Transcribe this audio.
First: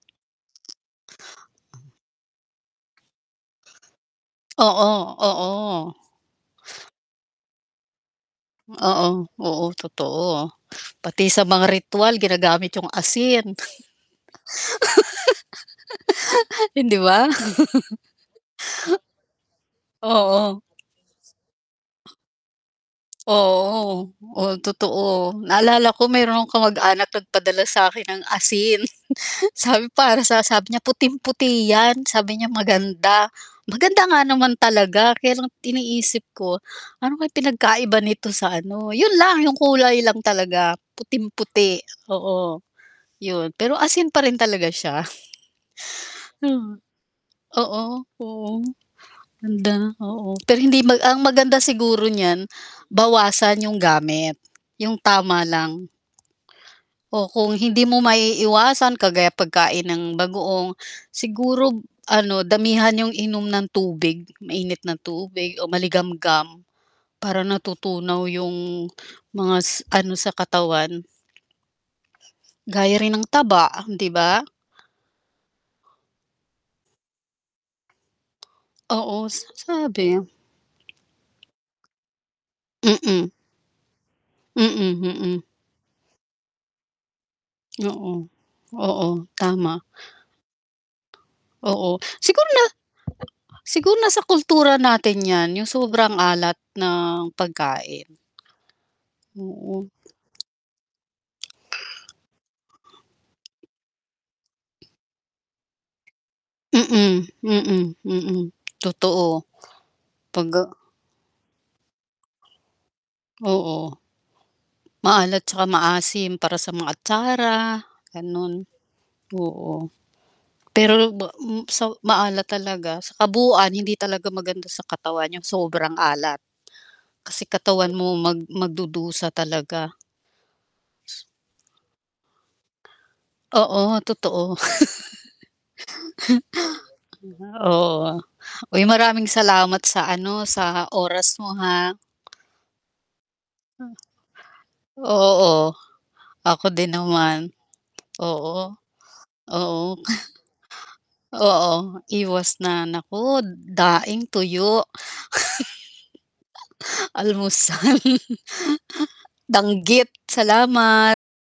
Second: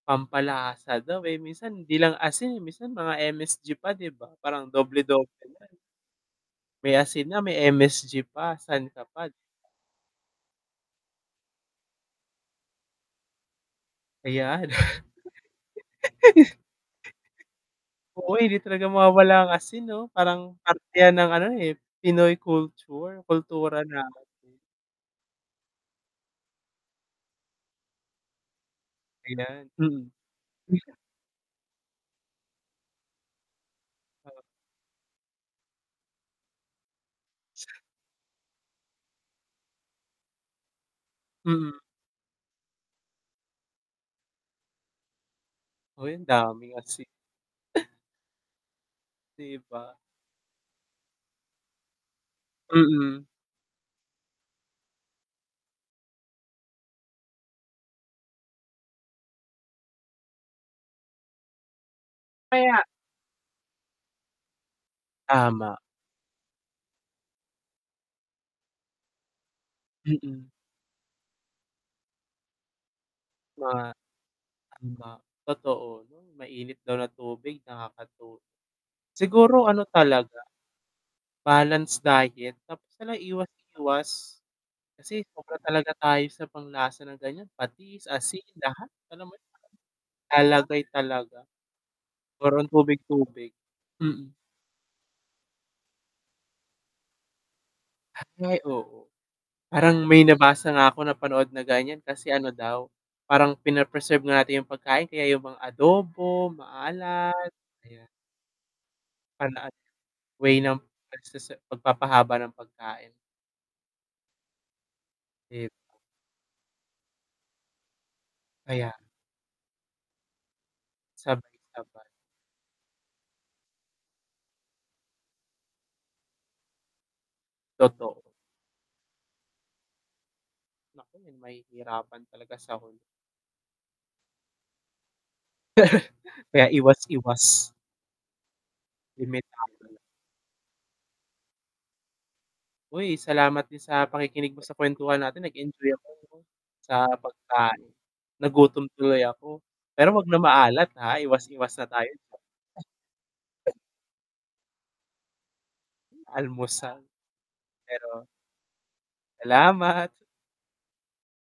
Pampalasa daw, eh, minsan 'di lang asin, eh, minsan mga MSG pa, 'di ba, parang Oo, doble-doble 'yan. oo. May asin na, may MSG pa, sa'n ka Oo, pa d oo, totoo. Pati sa mga ritwal ginagamit 'yong asin. Ayan. Hindi ba? Oo, eh, hindi talaga mawawala ang asin, 'no? Parang Oo. parte 'yan ng ano, eh, Pinoy culture, kultura Oo. natin. Oh, totoo. Naalala ko mayro'n akong kamag-anak nagpadala sa 'kin ng asin. Ayan, Sabi mm. para sa sabi niya, [unintelligible] "Puting-puti 'yan." Sabi niya maganda. Maganda nga Oh. naman talaga. Kaya lang iniisip ko, ano kaya Sa pinagkaiba nito sa ano 'yon lang, 'yong kulay lang talaga, Mm. puting-puti, oo. 'Yon. Pero asin pa rin talaga siya. Hoy, ang daming asi Oo. Oo, oo. 'Di Ganda, ba? oo. Pero hindi mag ang maganda siguro niyan, Mm. bawasan 'yong gamit. 'Yong tama lang. O kung hindi mo maiiwasan kagaya pagkain ng bagoong, siguro ano, Kaya damihan 'yong inom ng tubig, mainit na tubig o Tama. maligamgam. Para natutunaw 'yong, mga s ano sa Mm. katawan. Gaya rin ng taba, Ma um, 'di ba? tama. Totoo. Mainit daw na tubig nakakatu Oo, sa siguro ano sabi. talaga, balanced diet. Tapos sana Mm. iwas-iwas. Mm, Kasi mm. sobra talaga tayo sa panglasa na ganiyan, patis, Oo. asin, lahat, Oo, alam mo 'yon, tama. lalagay talaga. Oo. Siguro na Parang tubig-tubig, siguro nasa mm. kultura natin 'yan, 'yong sobrang alat ng pagkain. Ay, oo. Oo. Parang may nabasa nga ako, napanood na ganiyan. Kasi ano daw, parang pine-preserve nga natin 'yong pagkain, kaya 'yong mga adobo, Mm, maalat, mm, ayan. mm, totoo. Pana at 'Pag way a ng pagsese pagpapahaba ng pagkain. Oo. Maalat 'tsaka 'Di ba? maasim para sa mga atsara gano'n. Ayan. Oo. Pero ba m sa Sabay-sabay. maalat talaga, sa kabuuan hindi talaga maganda sa katawan 'yong sobrang alat. Kasi katawan mo Totoo. mag mag-dudusa talaga. Naku, mahihirapan talaga sa huli. Oo, totoo. Kaya iwas-iwas. Oo. Uy, maraming salamat Limitado. sa, ano, sa oras mo, ha? Hoy, salamat din Hmm. sa pakikinig mo sa kwentuhan natin Oo, nag-enjoy ako ako din sa naman. pagkain. Oo, Nagutom tuloy ako. oo. Pero huwag na maalat, ha, iwas-iwas na Oo, tayo diyan. iwas na. Naku, daing, tuyo. Almusal. Almusal. Pero Danggit, salamat. salamat.